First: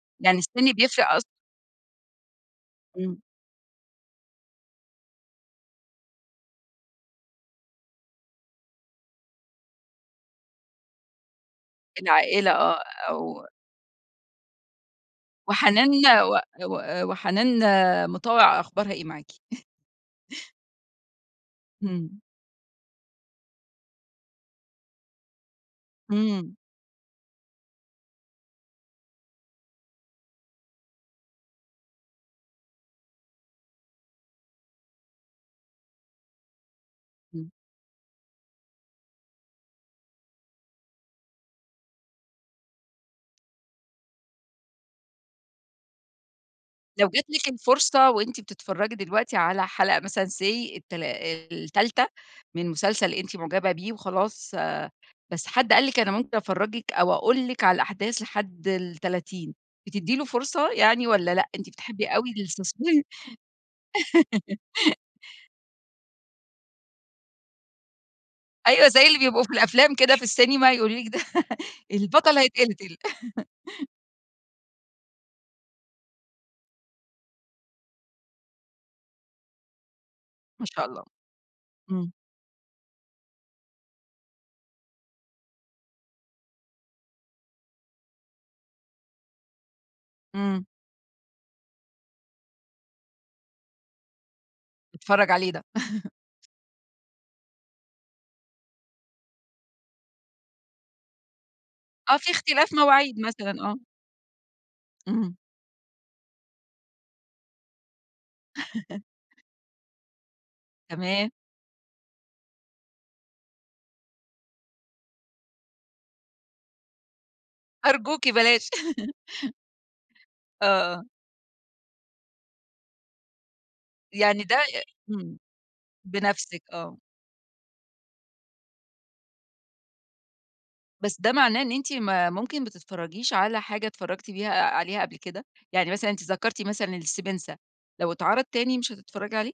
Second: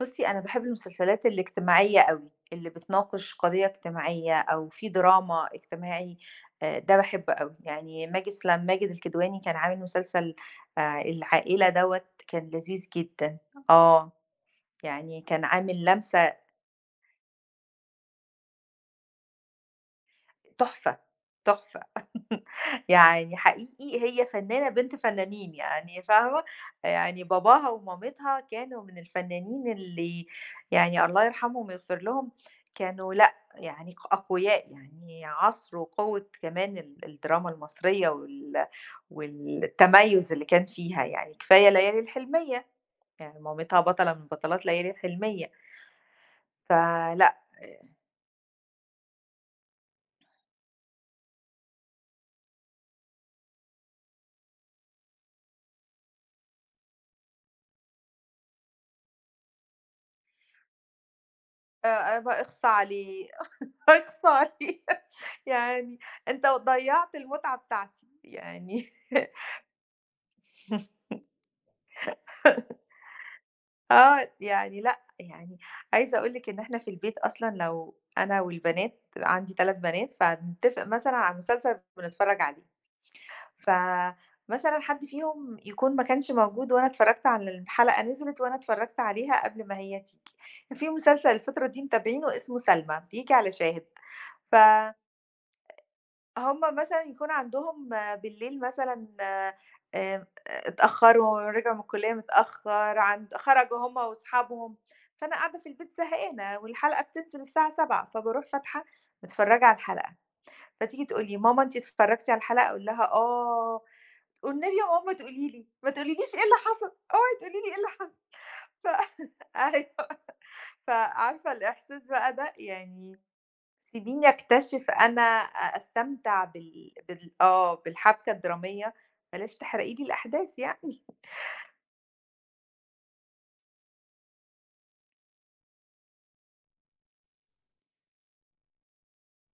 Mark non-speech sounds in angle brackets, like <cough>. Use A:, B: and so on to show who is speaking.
A: بُصّي،
B: يعني
A: أنا باحب
B: السن بيفرق أصلًا؟
A: المسلسلات الاجتماعية أوي، اللي
B: امم.
A: بتناقش قضية اجتماعية أو في دراما اجتماعي، آآ، ده باحبه أوي. يعني ماجد سل ماجد الكدواني كان عامل مسلسل آآ، العائلة دوّة كان
B: العائلة آه،
A: لذيذ جدًا.
B: أو
A: آه. يعني كان عامل
B: وحنان
A: لمسة
B: و و آآ، وحنان، آآ، مطاوع أخبارها إيه معاكِ؟ <chuckles>
A: تحفة، تحفة.
B: امم.
A: <laughs> يعني حقيقي هي فنانة بنت فنانين يعني فاهمة؟
B: امم.
A: يعني باباها ومامتها كانوا من الفنانين اللي يعني الله يرحمهم ويغفر لهم، كانوا لأ، يعني أقوياء، يعني عصر وقوة كمان ال الدراما
B: امم.
A: المصرية وال والتميز اللي كان فيها يعني. كفاية ليالي الحلمية، يعني مامتها بطلة من بطلات ليالي الحلمية.
B: لو جات
A: فلأ،
B: لِك
A: آآ
B: الفرصة وأنتِ بتتفرجي دلوقتي على حلقة مثلًا say التلا آآ، ال3 من مسلسل أنتِ معجبة بيه وخلاص، آآ، بس حد قال لِك أنا ممكن أفرجِك أو أقول لِك على الأحداث لحد ال30، بتدّي له فرصة يعني والَّا لأ؟ أنتِ بتحبي
A: آآ، ب
B: أوي
A: إخص
B: الsusp
A: عليه، <chuckles> إخص عليه.
B: <laughs>
A: يعني أنت ضيعت المتعة بتاعتي
B: أيوة،
A: يعني
B: زي اللي بيبقوا في
A: <chuckles>
B: الأفلام كدا في السينما يقووا لِك ده <laughs> البطل
A: <chuckles>
B: هيتقتل. <laughs>
A: آه يعني لأ، يعني عايزة أقول لِك إن إحنا في البيت أصلًا لو أنا والبنات، عندي 3 بنات،
B: ما شاء
A: فنتفق
B: الله.
A: مثلًا على المسلسل
B: امم.
A: ونتفرج عليه. فمثلًا حد فيهم يكون ما كانش موجود وأنا اتفرجت على ال الحلقة نزلت، وأنا اتفرجت عليها قبل ما هي تيجي.
B: امم.
A: فيه مسلسل الفترة دي متابعينه اسمه سلمى، بييجي على شاهد. ف
B: باتفرج عليه ده. <laughs>
A: هُم مثلًا يكون عندهم آآ، بالليل مثلًا آآ، اتأخروا رجعوا من الكلية
B: آه، في اختلاف
A: متأخر،
B: مواعيد
A: عن
B: مثلًا، آه.
A: خرجوا هُم وأصحابهم، فأنا
B: امم.
A: قاعدة في البيت زهقانة، والحلقة بتنزل الساعة 19:00، فباروح فاتحة،
B: <laughs>
A: متفرجة على الحلقة. فتيجي تقول
B: تمام.
A: لي: "ماما أنتِ اتفرجتِ على الحلقة؟" أقول لها: "آه." والنبي يا ماما ما تقولي لي، ما تقولي ليش إيه اللي حصل. أوعي تقولي لي إيه اللي حصل.
B: أرجوكِ بلاش.
A: ف
B: <laughs>
A: <laughs> أيوه. ف
B: آه.
A: عارفة الإحساس بقى ده؟ يعني سيبيني
B: يعني ده آآ،
A: أكتشف أنا
B: امم،
A: أستمتع
B: بنفسِك،
A: بال
B: آه.
A: بال آه، بالحبكة الدرامية، بلاش تحرقي لي الأحداث يعني.
B: بس ده معناه إن أنتِ ما ممكن ما تتفرجيش على حاجة اتفرجتِ بيه عليها قبل كدا. يعني مثلًا أنتِ ذكرتي مثلًا الـسبنسة، لو اتعرض تاني مش هتتفرجي عليه؟